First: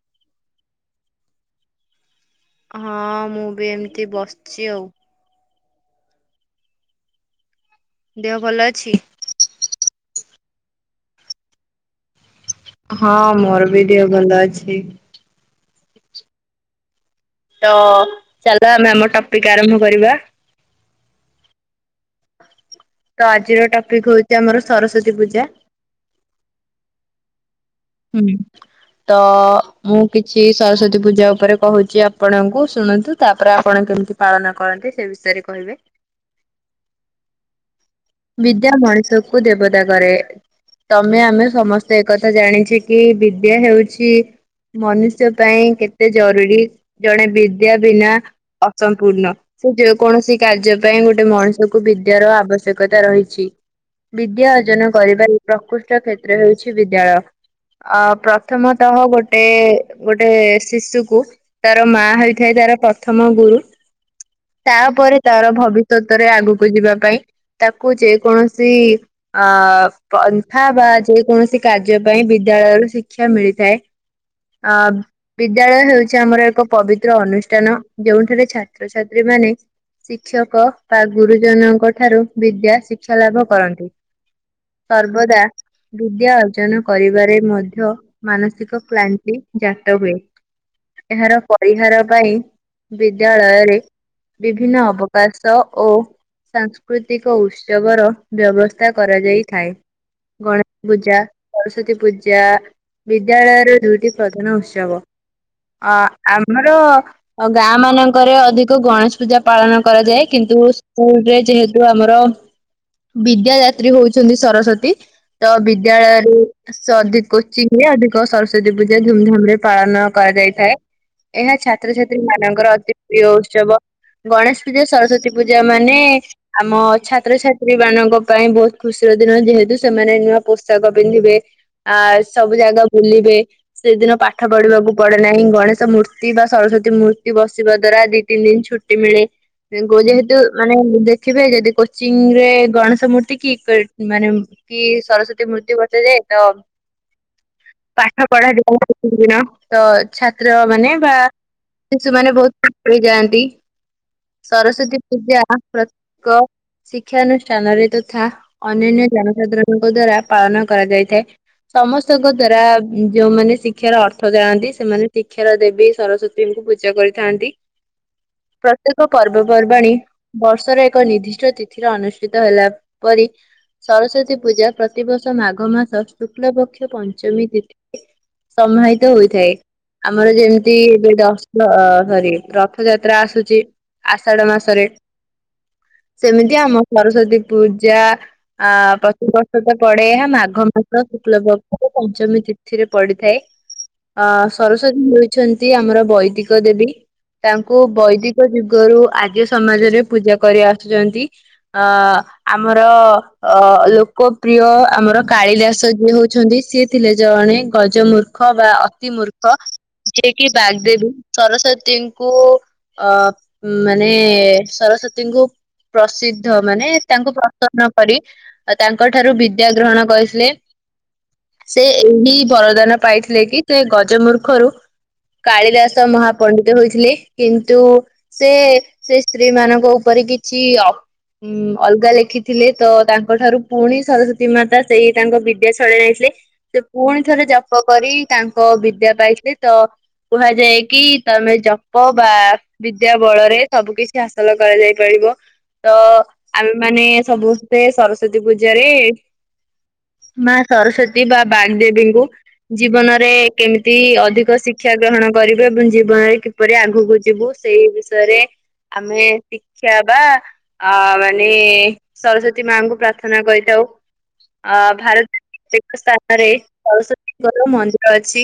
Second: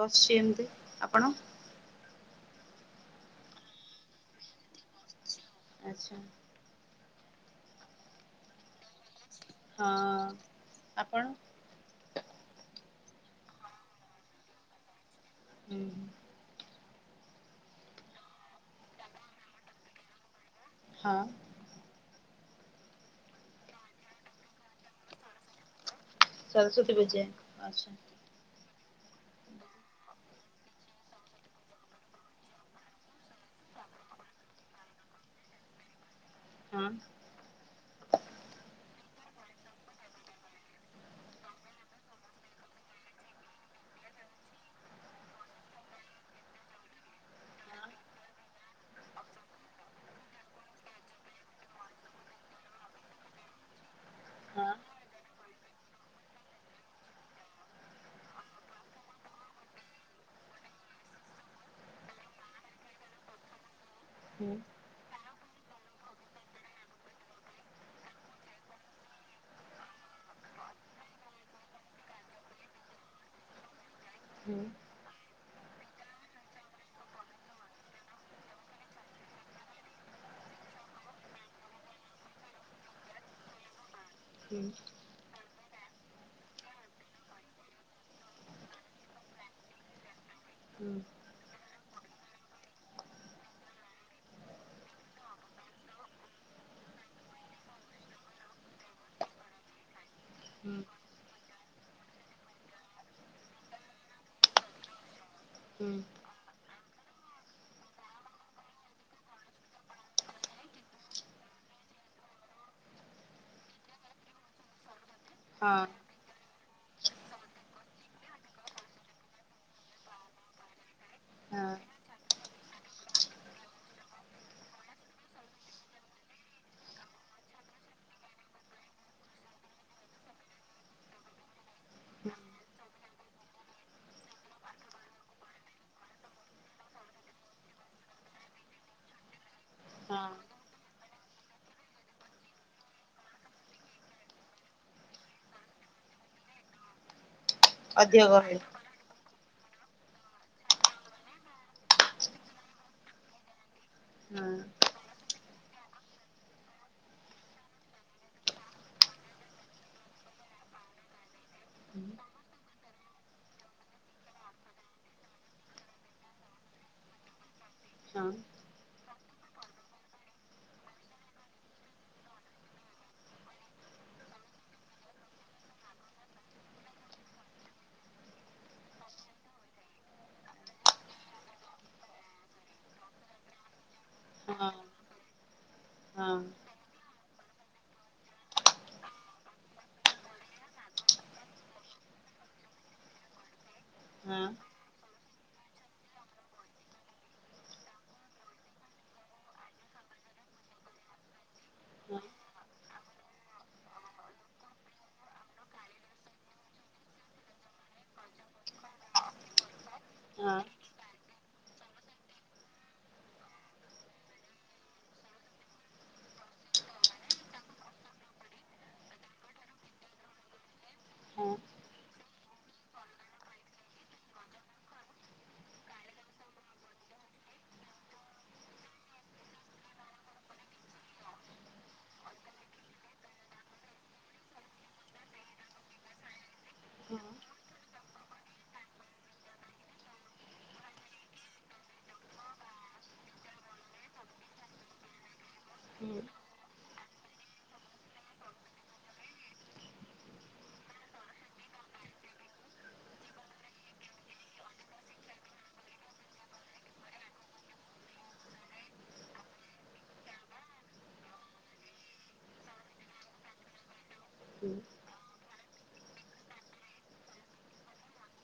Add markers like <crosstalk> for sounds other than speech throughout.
ବସିଛି ଏମିତି। ଆପଣ? ହଁ ମୁଁ ବି ଏମିତି ବସିଛି ଆଉ। ଆଚ୍ଛା। ଦେହ ଭଲ ଅଛି? ହଁ। ଆପଣ? ହଁ ମୋର ବି ଦେହ ଭଲ ଅଛି। ହୁଁ। ତ ଚାଲ ଆମେ ଆମ ଟପିକ ଆରମ୍ଭ କରିବା। ହଁ। ତ ଆଜିର ଟପିକ ହଉଛି ଆମର ସରସ୍ଵତୀ ପୂଜା। ସରସ୍ଵତୀ ପୂଜା ଆଚ୍ଛା। ହୁଁ। ତ ମୁଁ କିଛି ସରସ୍ଵତୀ ପୂଜା ଉପରେ କହୁଛି ଆପଣଙ୍କୁ ଶୁଣନ୍ତୁ ତାପରେ ଆପଣ କେମିତି ପାଳନ କରନ୍ତି ସେ ବିଷୟରେ କହିବି। ହୁଁ। ବିଦ୍ୟା ମଣିଷକୁ ଦେବତା କରେ। ତମେ ଆମେ ସମସ୍ତେ ଏକଥା ଜାଣିଛେ କି ବିଦ୍ୟା ହେଉଛି ମନୁଷ୍ୟ ପାଇଁ କେତେ ଜରୁରୀ ଜଣେ ବିଦ୍ୟା ବିନା ଅସମ୍ପୂର୍ଣ୍ଣ ତ ଯେକୌଣସି କାର୍ଯ୍ୟ ପାଇଁ ଗୋଟେ ମଣିଷକୁ ବିଦ୍ୟାର ଆବଶ୍ୟ କତା ରହିଛି ବିଦ୍ୟା ହଁ ଅର୍ଜନ କରିବାରେ ପ୍ରକୃତ କ୍ଷେତ୍ର ହେଉଛି ବିଦ୍ୟାଳୟ। ଅ ପ୍ରଥମତଃ ଗୋଟେ ଗୋଟେ ଶିଶୁକୁ ତାର ମା ହୋଇଥାଏ ତାର ପ୍ରଥମ ଗୁରୁ। ହୁଁ। ତାପରେ ତାର ଭବିଷ୍ୟତରେ ଆଗକୁ ଯିବା ପାଇଁ ତାକୁ ଯେକୌଣସି ଅ ପନ୍ଥା ବା ଯେକୌଣସି କାର୍ଯ୍ୟ ପାଇଁ ବିଦ୍ୟାଳୟରୁ ଶିକ୍ଷା ମିଳିଥାଏ। ହୁଁ ଅ ବିଦ୍ୟାଳୟ ହେଉଛି ଆମର ଏକ ପବିତ୍ର ଅନୁଷ୍ଠାନ ଯୋଉଠାରେ ଛାତ୍ରଛାତ୍ରୀମାନେ ଶିକ୍ଷକ ବା ଗୁରୁଜନଙ୍କଠାରୁ ବିଦ୍ୟା ଶିକ୍ଷା ଲାଭ କରନ୍ତି। ହୁଁ। ସର୍ବଦା ବିଦ୍ୟା ଅର୍ଜନ କରିବାରେ ମଧ୍ୟ ମାନସିକ କ୍ଳାନ୍ତି ଜାତ ହୁଏ। ହୁଁ ଏହାର ପରିହାର ପାଇଁ ବିଦ୍ୟାଳୟରେ ବିଭିନ୍ନ ଅବକାଶ ଓ ସଂସ୍କୃ ତିକ ଉତ୍ସବର ବ୍ୟବସ୍ଥା କରାଯାଇଥାଏ। ହୁଁ ଗଣେଶ ପୂଜା ସରସ୍ଵତୀ ପୂଜା ବିଦ୍ୟାଳୟର ଦୁଇଟି ପ୍ରଧାନ ଉତ୍ସବ। ହୁଁ ଅ ଆମର ଗାଁ ମାନଙ୍କରେ ଅଧିକ ଗଣେଶ ପୂଜା ପାଳନ କରାଯାଏ କିନ୍ତୁ ସ୍କୁଲରେ ଯେହେ ଯଉ ଆମର ବିଦ୍ୟା ଦାତ୍ରୀ ହଉଛନ୍ତି ସରସ୍ଵତୀ ତ ହଁ ବିଦ୍ୟାଳୟରୁ ଅଧିକ କୋଚିଙ୍ଗରେ ଅଧିକ ସରସ୍ଵତୀ ପୂଜା ଧୁମଧାମରେ ପାଳନ କରାଯାଇଥାଏ। ଏହା ହଁ ଛାତ୍ରଛାତ୍ରୀ ମାନଙ୍କର ଅତି ପ୍ରିୟ ଉତ୍ସବ। ଗଣେଶ ପୂଜା ସରସ୍ଵତୀ ପୂଜା ମାନେ ଆମ ଛାତ୍ରଛାତ୍ରୀ ମାନଙ୍କ ପାଇଁ ବହୁତ ଖୁସିର ଦିନ ଯେହେତୁ ସେମାନେ ନୂଆ ପୋଷକ ପିନ୍ଧିବେ, ଆ ସବୁ ଜାଗା ବୁଲିବେ, ସେଦିନ ପାଠ ପଢିବାକୁ ପଡେ ନାହିଁ ଗଣେଶ ମୂର୍ତ୍ତି ବା ସରସ୍ଵୀ ମୂର୍ତ୍ତି ବସିବା ଦଵାରା ଦି ତିନି ଦିନ ଛୁ ମିଳେ ହଁ ଯେହେତୁ ମାନେ ଖିବେ ଯଦି କୋଚିଂରେ ଗଣେଶ ମୂର୍ତ୍ତି କି ପ ଉଁ ମାନେ ଉଁ କି ସରସ୍ଵତୀ ମୂର୍ତ୍ତି ବଟାଯାଏ ତ ଁ ପାଠ ପଢା ଯୋଉ <unintelligible> ଦିନ ତ ଛାତ୍ର ମାନେ ବା ଶିଶୁମାନେ ବୋହୁତ <unintelligible> ଯାଆନ୍ତି ହଁ ସରସ୍ଵତୀ ପୂଜା ପ୍ରତ୍ କ ଶିକ୍ଷାନୁଷ୍ଠାନରେ ତଥା ଅନ୍ୟାନ୍ୟ ଜନସାଧାରଣଙ୍କ ଦ୍ଵାରା ପାଳନ କରାଯାଇଥାଏ। ସମସ୍ତଙ୍କ ଦ୍ଵାରା ଉଁ ଯୋଉମାନେ ଶିକ୍ଷାର ଅର୍ଥ ଜାଣନ୍ତି ସେମାନେ ଶିକ୍ଷାର ଦେବୀ ସରସ୍ଵ ତୀଙ୍କୁ ପୂଜା କରିଥାନ୍ତି। କରତି ହଁ। ପ୍ରତ୍ୟେକ କର୍ବପର୍ବାଣୀ ବର୍ଷରେ ଏକ ନିର୍ଦ୍ଧିଷ୍ଟ ତିଥିର ଅନୁଷ୍ଟିତ ହେଲା ପରି ସରସ୍ଵତୀ ପୂଜା ପ୍ରତିବର୍ଷ ମାଘ ମାସ ଶୁକ୍ଲପକ୍ଷ ପଞ୍ଚମୀ ତିଥି ସମହିତ ହୋଇଥାଏ। ଆମର ଯେମତି ଏବେ ଦଶ୍ ର ଅ ସରି ରଥଯାତ୍ରା ଆସୁଚି। ଆଷାଢ ହଁ ମାସରେ। ହଁ ହଁ ସେମିତି ଆମ ସରସ୍ଵତୀ ପୂଜା ଆ ପ୍ରତି ବର୍ଷ ତ ପଡେ ଏହା ମାଘ ମାସ ଶୁକ୍ଲ ପକ୍ଷ ପଞ୍ଚମୀ ତିଥିରେ ପଡିଥାଏ। ଆ ହଁ ସରସ୍ଵତୀ ହୋଇଛନ୍ତି ଆମର ବୈଦିକ ଦେବୀ। ତାଙ୍କୁ ବୈଦିକ ଯୁଗରୁ ଆର୍ଯ୍ୟ ସମାଜରେ ପୂଜା କରି ଆସୁଚନ୍ତି। ଅ ଆମର ଅ ଲୋକପ୍ରିୟ ଆମର କାଳିଦାସ ଯିଏ ହଉଛନ୍ତି ସିଏ ଥିଲେ ଜଣେ ଗଜ ମୂର୍ଖ ବା ଅତି ମୂର୍ଖ। ଯିଏକିି ହଁ ବାଗ୍ଦେବୀ ସରସ୍ଵତୀଙ୍କୁ ଅ ମାନେ ସରସ୍ଵ ତୀଙ୍କୁ ପ୍ରସିଦ୍ଧ ମାନେ ତାଙ୍କୁ ପ୍ରସନ୍ନ କରି ଆଉ ତାଙ୍କ ଠାରୁ ବିଦ୍ୟା ଗ୍ରହଣ କରିଥିଲେ। ହୁଁ ସେ ଏହି ବରଦାନ ପାଇଥିଲେ କି ସେ ଗଜ ମୂର୍ଖରୁ କାଳିଦାସ ମହାପଣ୍ଡିତ ହୋଇଥିଲେ କିନ୍ତୁ ସେ ସେଇ ସ୍ତ୍ରୀମାନଙ୍କ ଉପ୍ ପରେ କିଛି ଅ ଉଁ ଅଲଗା ଲେଖିଥିଲେ ତ ତାଙ୍କ ଠାରୁ ପୁଣି ସରସ୍ଵତୀ ମାତା ସେଇ ତାଙ୍କ ବିଦ୍ୟା ଛଡେଇ ନେଇଥିଲେ। ସେ ହୁଁ ପୁଣି ଥରେ ଜପ କରି ତାଙ୍କ ବିଦ୍ୟା ପାଇଥିଲେ ତ କୁହାଯାଏ କି ତମେ ଜପ ବା ବିଦ୍ୟା ବଳରେ ସବୁ କିଛି ହାସଲ କରାଯାଇ ପାରିବ ତ ହୁଁ ଆମେମାନେ ସବୁସ୍ତେ ସରସ୍ଵତୀ ପୂଜାରେ ମା ସରସ୍ଵତୀ ବା ବାଗ୍ଦେବୀଙ୍କୁ ଜୀବନରେ କେମିତି ଅଧିକ ଶିକ୍ଷା ଗ୍ରହଣ କରିବେ ଏବଂ ଜୀବନରେ କି ପରି ଆଗୁକୁ ଯିବୁ ସେଇ ବିଷୟରେ ଆମେ ଶି କ୍ଷା ବା ଆ ମାନେ ସରସ୍ଵତୀ ମାଙ୍କୁ ପ୍ରାର୍ଥେନା କରିଥାଉ। ହଁ ଆ ଭାର <unintelligible> ସ୍ତାନରେ ସରସ୍ଵତୀଙ୍କର ମନ୍ଦିର ଅଛି।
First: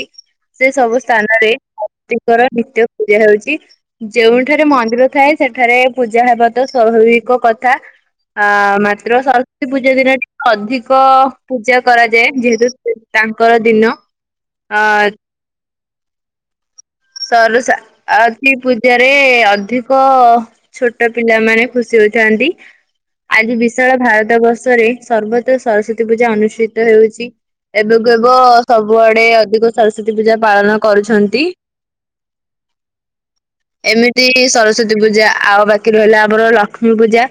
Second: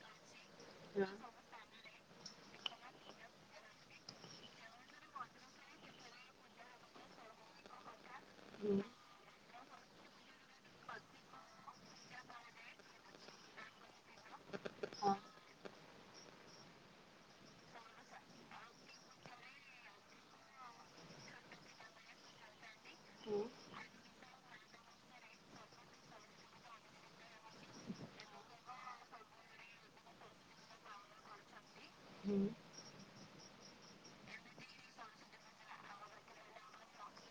ସେ ସବୁ ସ୍ତାନରେ ତୀଙ୍କର ନିତ୍ୟ ପୂଜା ହଉଚି ଯେଉଁଠାରେ ମନ୍ଦିର ଥାଏ ସେଠାରେ ପୂଜା ହେବା ତ ସ୍ୱାଭାବିକ କଥା। ଆ ମାତ୍ର ସରସ୍ଵତୀ ପୂଜା ଦିନ ଟିକେ ଅଧିକ ପୂଜା କରାଯାଏ ଯେହେତୁ ତାଙ୍କର ଦିନ ଆ ସରସା ଆତୀ ପୂଜାରେ ଅଧିକ ଛୋଟ ପିଲାମାନେ ଖୁସି ହୋଇଥାନ୍ତି। ଆଜି ହୁଁ ହୁଁ ହଁ ହୁଁ ବିଶାଳ ଭାରତ ବର୍ଷରେ ସର୍ବତ ସରସ୍ଵତୀ ପୂଜା ଅନୁଷ୍ଟିତ ହେଉଚି। ଏବେକୁ ଏବ ସବୁଆଡେ ଅଧିକ ସରସ୍ଵତୀ ପୂଜା ପାଳନ କରୁଛନ୍ତି। ହୁଁ। ଏମିତି ସରସ୍ଵତୀ ପୂଜା ଆଉ ବାକି ରହିଲା ଆମର ଲକ୍ଷ୍ମୀ ପୂଜା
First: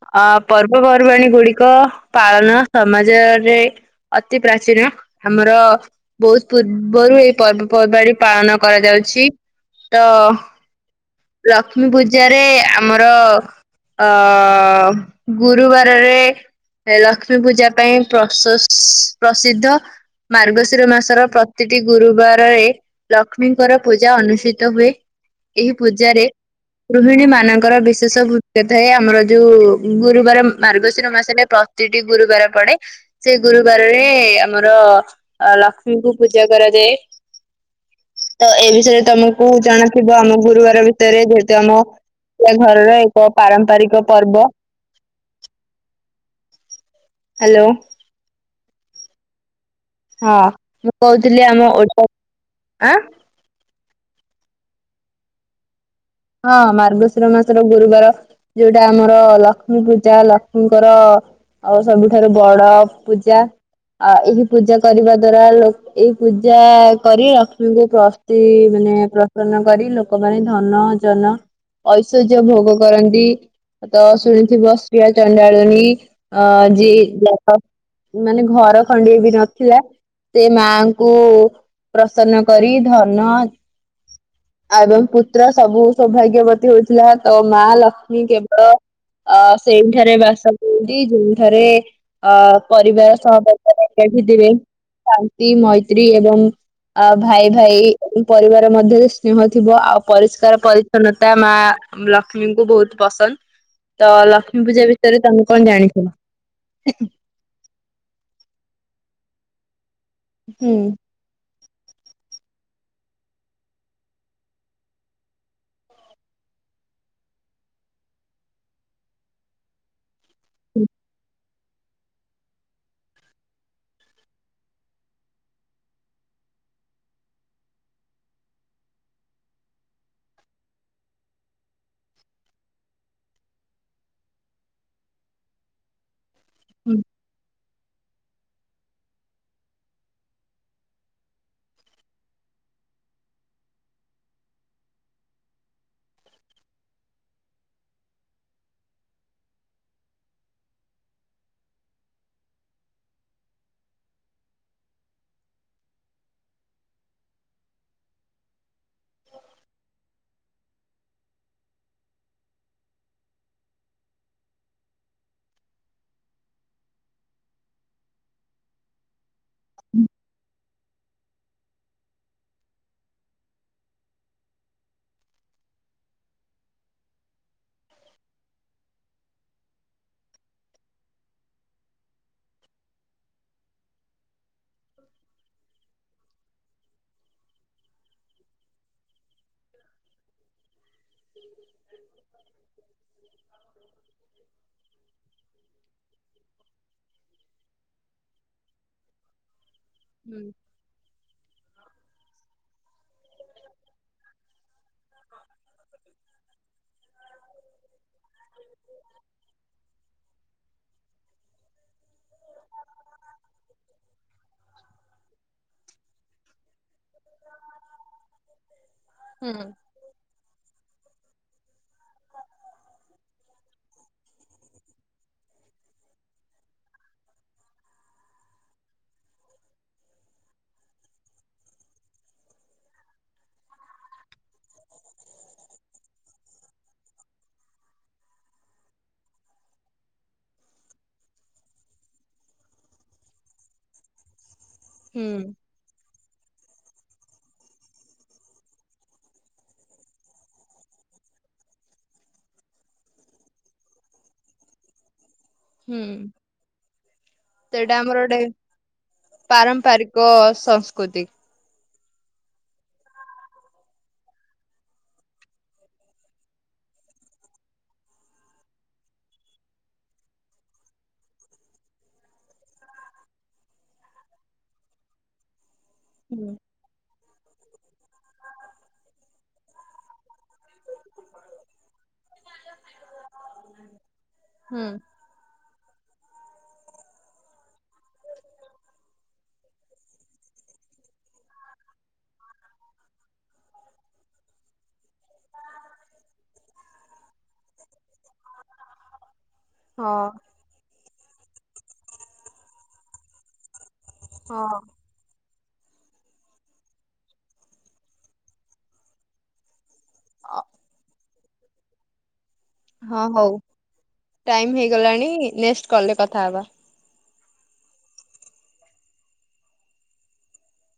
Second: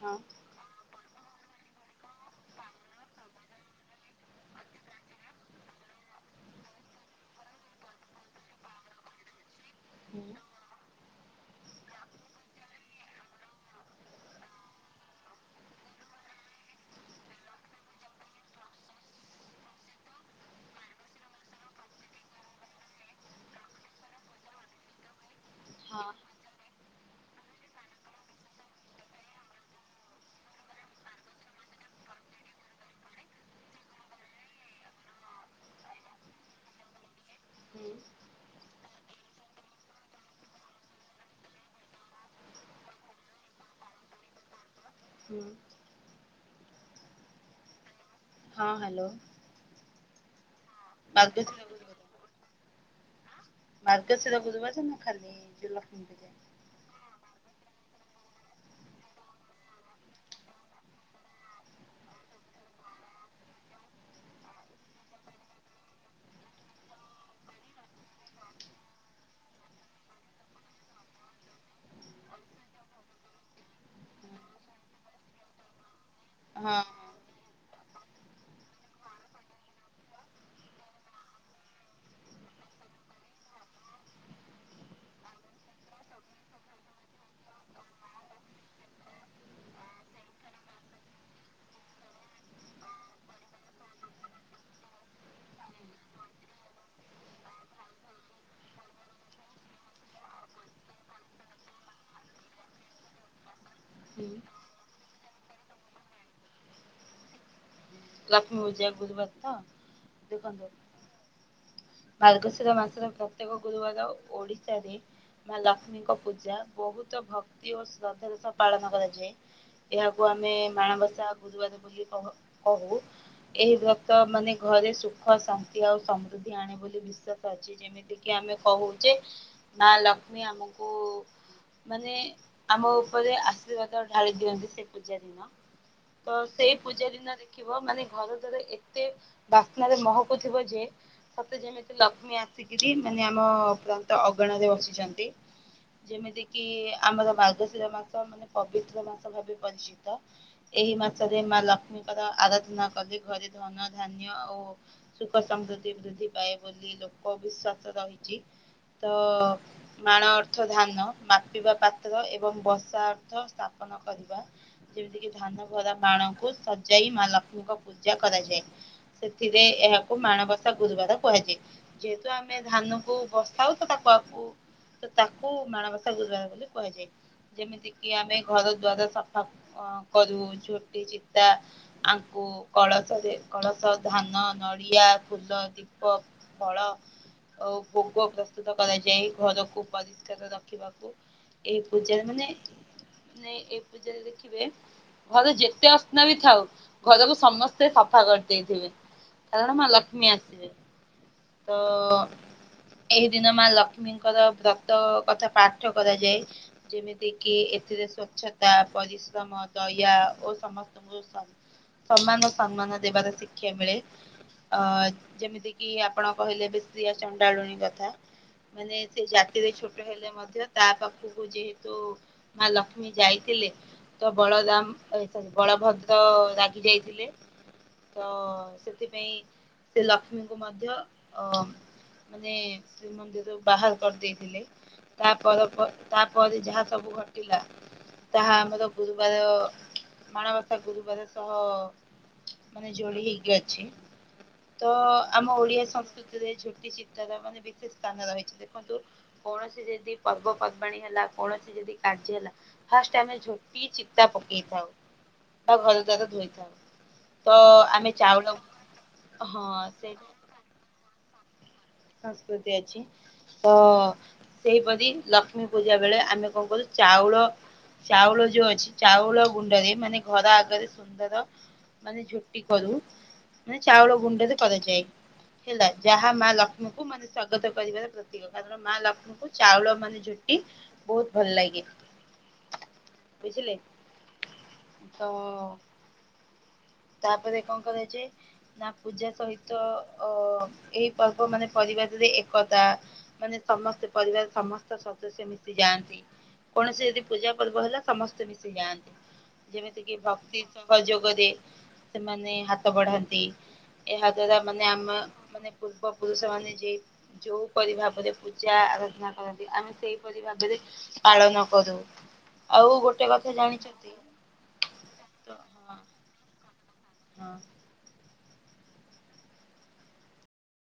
ହଁ ଅ ପର୍ବପର୍ବାଣି ଗୁଡିକ ପାଳନ ସମାଜରେ ଅତି ପ୍ରାଚୀନ ଆମର ବହୁତ ପୂର୍ବରୁ ଏଇ ପର୍ବପର୍ବାଣୀ ପାଳନ କରାଯାଉଛି ତ ଲକ୍ଷ୍ମୀ ପୂଜାରେ ଆମର ଅ ଗୁରୁବାରରେ ଏ ଲକ୍ଷ୍ମୀ ପୂଜା ପାଇଁ ପ୍ରଶ୍ବସ ପ୍ରସିଦ୍ଧ ମାର୍ଗଶିର ମାସର ପ୍ରତିଟି ଗୁରୁବାରରେ ଲକ୍ଷ୍ମୀଙ୍କର ପୂଜା ଅନୁଷ୍ଠିତ ହୁଏ ଏହି ପୂଜାରେ ଗୃହିଣୀ ମାନଙ୍କର ବିଶେଷ ଭୂମିକା ଥାଏ ଆମର ଯୋଉ ଗୁରୁବାର ମାର୍ଗଶିର ମାସରେ ପ୍ର ତିଟି ଗୁରୁବାର ପଡେ ସେ ଗୁରୁବାରରେ ଆମର ଅ ଲକ୍ଷ୍ମୀଙ୍କୁ ପୂଜା କରାଯାଏ। ହୁଁ। ତ ଏ ବିଷୟରେ ତମକୁ ଜଣାଥିବ ଆମ ଗୁରୁବାର ଭିତରେ ଯେହେତୁ ଆମ ସେ ଘରର ଏକ ପାରମ୍ପରିକ ପର୍ବ। ହୁଁ। ହ୍ୟାଲୋ। ହଁ ହ୍ୟାଲୋ। ହଁ ମୁଁ କହୁଥିଲି ଆମ ବାଗଦତ୍ରୀ ଓଟ ଆଁ? ମାର୍ଗଶୀର ଗୁରୁବାରେ ନା ଖାଲି ଜୋଉ ଲକ୍ଷ୍ମୀ ପୂଜା? ହଁ ମାର୍ଗଶୀର ମାସର ଗୁରୁବାର ଯୋଉଟା ଆମର ଲକ୍ଷ୍ମୀ ପୂଜା ଲକ୍ଷ୍ମୀଙ୍କର ଆଉ ସବୁଠାରୁ ବଡ ପୂଜା ଆ ଏହି ପୂଜା କରିବା ଦ୍ଵାରା ଲ ଏଇ ପୂଜା କରି ଲକ୍ଷ୍ମୀଙ୍କୁ ପ୍ର ତି ମାନେ ପ୍ରସନ୍ନ କରି ଲୋକମାନୋନ ଧନ ଜନ ଐଶ୍ୱର୍ଯ୍ୟ ଭୋଗ କରନ୍ତି। ତ ସୁଣିିଥିବ ଶ୍ରୀୟା ଚଣ୍ଡାଳୁଣି ଅ ଜି ହଁ। <unintelligible> ମାନେ ଘର ଖଣ୍ଡିଏ ବି ନଥିଲା ସେ ମାଙ୍କୁ ପ୍ରସନ୍ନ କରି ଧନ ଆଉ ଏବଂ ପୁତ୍ର ସବୁ ସୌଭାଗ୍ୟବତୀ ହଉଥିଲା ତ ମା ଲକ୍ଷ୍ମୀ କେବଳ ଅ ସେଇଠାରେ ବାସ କରନ୍ତି ଯୋଉଁଠାରେ ଅ ପରିବାର ସହପକ୍ଷରେ ଏକାଠିଥିଲେ ଶାନ୍ତି ମୈତ୍ରୀ ଏବଂ ଆ ଭାଇ ଭାଇ ପରିବାର ମଧ୍ୟରେ ସ୍ନେହ ଥିବ ଆଉ ପରିଷ୍କାର ପରି ଛନତା ମା ଲକ୍ଷ୍ମୀଙ୍କୁ ବହୁତ ପସନ୍ଦ ତ ଲକ୍ଷ୍ମୀ ପୂଜା ବିଷୟରେ ତମେ କଣ ଜାଣିଛ? ଲକ୍ଷ୍ମୀ ପୂଜା ଗୁରୁବାର ତ <unintelligible> ହୁଁ। ମାର୍ଗଶୀର ମାସର ପ୍ରତ୍ୟେକ ଗୁରୁବାର ଓଡିଶାରେ ମା ଲକ୍ଷ୍ମୀଙ୍କ ପୂଜା ବହୁତ ଭକ୍ତି ଓ ଶ୍ରଦ୍ଧାର ସହ ପାଳନ କରାଯାଏ। ଏହାକୁ ଆମେ ହୁଁ ମାଣବସା ଗୁରୁବାରେ ବୋଲି କହ କହୁ। ଏହି ବ୍ରତ ମାନେ ଘରେ ସୁଖ ଶାନ୍ତି ଆଉ ସମୃଦ୍ଧି ଆଣେ ବୋଲି ବିଶ୍ଵାସ ଅଛି ଜେ ଯେମିତି କିି ଆମେ କହୁଚେ ମା ଲକ୍ଷ୍ମୀ ଆମକୁ ମାନେ ଆମ ଉପରେ ଆଶୀର୍ବାଦ ଢାଳି ଦିଅନ୍ତି ସେ ପୂଜା ଦିନ। ତ ସେ ହୁଁ ପୂଜା ଦିନ ଦେଖିବ ମାନେ ଘର ଦ୍ୱାର ଏତେ ବାସ୍ନାରେ ମହକୁ ଥିବ ଯେ ସତେ ଯେମିତି ଲକ୍ଷ୍ମୀ ଆସିକିରି ମାନେ ଆମ ପ୍ରନ୍ତ ଅଗଣା ରେ ବସିଚନ୍ତି। ଯେମିତି କିି ଆମର ମାର୍ଗଶିର ମାସ ମାନେ ପବିତ୍ର ମାସ ଭାବେ ପରିଚିତ ଏହି ମାସରେ ମା ଲକ୍ଷ୍ମୀଙ୍କର ଆରାଧନା କଲେ ଘରେ ଧନ ଧ୍ୟାନ୍ୟ ଓ ସୁଖ ସମୃଦ୍ଧି ବୃଦ୍ଧି ପାଏ ବୋଲି ଲୋକ ବିଶ୍ଵାସ ରହିଚି ତ ମାଣ ଅର୍ଥ ଧାନ ମାପିବା ପାତ୍ର ଏବଂ ବସା ଅର୍ଥ ସ୍ଥାପନ କରିବା। ଯେମିତି କି ଧାନ ଭରା ମାଣଙ୍କୁ ସଜାଇ ମା ଲକ୍ଷ୍ମୀଙ୍କ ପୂଜା କରାଯାଏ ସେଥିରେ ଏହାକୁ ମାଣବସା ତା ଗୁରୁବାର କୁହାଯାଏ ଯେହେତୁ ଆମେ ଧାନକୁ ବସାଉ ତ ତାକୁ ଆକୁ ତ ତାକୁ ମାଣବସା ଗୁରୁବାର ବୋଲି କୁହାଯାଏ। ଯେମିତି କିି ଆମେ ଘର ଦ୍ୱାରା ସଫା ଆଁ କରୁ ଝୋଟି ଚିତା ଆଙ୍କୁ କଳସରେ କଳସ ଧାନ ନଡିଆ ଫୁଲ ଦୀପ ଫଳ ଓ ଭୋଗ ପ୍ରସ୍ତୁତ କରାଯାଏ। ଘରକୁ ପରିଷ୍କାର ରଖିବାକୁ ଏଇ ପୂଜାରେ ମାନେ ନାଇଁ ଏ ପୂଜାରେ ଦେଖିବେ ଘରେ ଯେତେ ଅସ୍ନା ବି ଥାଉ ଘରକୁ ସମସ୍ତେ ସଫା କରିଦେଇଥିବେ କାରଣ ମା ଲକ୍ଷ୍ମୀ ଆସିବେ। ତ ଏହି ଦିନ ମା ଲକ୍ଷ୍ମୀଙ୍କର ବ୍ର ତ କଥା ପାଠ କରାଯାଏ। ଯେମିତି କିି ଏଥିରେ ସ୍ଵଚ୍ଛତା ପରିଶ୍ରମ ଦୟା ଓ ସମସ୍ତଙ୍କୁ ସମ୍ମାନ ସମ୍ମାନ ଦେବାର ଶିକ୍ଷା ମିଳେ। ଅ ଯେମିତି କିି ଆପଣ କହିଲେ ବିଶ୍ରୀଆ ଚଣ୍ଡାଳୁଣୀ କଥା। ମାନେ ସେ ହୁଁ ଜାତିରେ ଛୋଟ ହେଲେ ମଧ୍ୟ ତା ପାଖକୁ ଯେହେତୁ ମା ଲକ୍ଷ୍ମୀ ଯାଇଥିଲେ। ତ ବଳଦାମ ବଳଭଦ୍ର ରାଗି ଯାଇଥିଲେ। ତ ସେଥିପାଇଁ ସେ ଲକ୍ଷ୍ମୀଙ୍କୁ ମଧ୍ୟ ଅ ମାନେ ଶ୍ରୀମନ୍ଦିରୁ ବାହାର କରିଦେଇଥିଲେ। ତାପର ପ ତାପରେ ଯାହା ସବୁ ଘଟିଲା ତାହା ଆମର ଗୁରୁବାର ମାଣବସା ଗୁରୁବାର ମାନେ ଯୋଡି ହେଇକି ଅଛି। ତ ହୁଁ ଆମ ଓଡିଆ ସଂସ୍କୃତିରେ ଝୋଟି ଚିତାର ମାନେ ବିଶେଷ ସ୍ଥାନ ରହିଛି ଦେଖନ୍ତୁ କୌଣସି ଯଦି ପର୍ବପର୍ବାଣୀ ହେଲା କୌଣସି ଯଦି କାର୍ଯ୍ୟ ହେଲା ଫାଷ୍ଟ ଆମେ ଝୋଟି ଚିତା ପକେଇଥାଉ ଘର ହୁଁ ଦ୍ୱାର ଧୋଇଥାଉ ତ ସେଇଟା ଆମେ ଆମର ଗୋଟେ ଚାଉଳ ହଁ ସେ ପଶ <unintelligible> ସଂସ୍କୃତି ଅଛି। ତ ସେହିପରି ଲକ୍ଷ୍ମୀ ପୂଜା ବେଳେ ଆମେ କଣ କରୁ ଚାଉଳ ଚାଉଳ ଯୋଉ ଅଛି ଚାଉଳ ଗୁଣ୍ଡରେ ମାନେ ଘର ଆଗରେ ସୁନ୍ଦର ମାନେ ଝୋଟି କରୁ। ମାନେ ଚାଉଳ ଗୁଣ୍ଡରେ କରାଯାଏ ହେଲା ଯାହା ମା ହୁଁ ଲ କ୍ଷ୍ମୀଙ୍କୁ ମାନେ ସ୍ଵାଗତ କରିବାର ପ୍ରତୀକ କାରଣ ମା ଲକ୍ଷ୍ମୀଙ୍କୁ ଚାଉଳ ମାନେ ଝୁଟି ବହୁତ ଭଲ ଲାଗେ ବୁଝିଲେ। ହୁଁ। ତ ତାପରେ କଣ କରାଯାଏ? ନା ପୂଜା ସହିତ ଅ ଏଇ ପର୍ବ ମାନେ ପରିବାରରେ ଏକତା ମାନେ ସମସ୍ତେ ପରିବାର ସମସ୍ତ ସଦସ୍ୟ ମିଶି ଯାଆନ୍ତି। କୌଣସି ଯଦି ପୂଜା ପର୍ବ ହେଲା ସମସ୍ତେ ମିଶିଯାଆନ୍ତି ହଁ। ଯେମିତିକି ଭକ୍ତି ସହଯୋଗରେ ସେମାନେ ହାତ ବଢ଼ାନ୍ତି। ଏହା ଦ୍ଵାରା ହଁ ମାନେ ଆମ ମାନେ ପୂର୍ବ ପୁରୁଷ ମାନେ ଯେ ଯୋଉପରି ଭାବରେ ପୂଜା ଆରାଧନା କରନ୍ତି ଆମେ ସେଇପରି ଭାବରେ ପାଳନ କରୁ ଆଉ ହଁ ଗୋଟେ ହଉ କଥା ଜାଣିଛନ୍ତି ଟାଇମ ହେଇଗଲାଣି ତ ନେକ୍ସଟ୍ ହଁ କଲରେ କଥାହବା। ହଁ।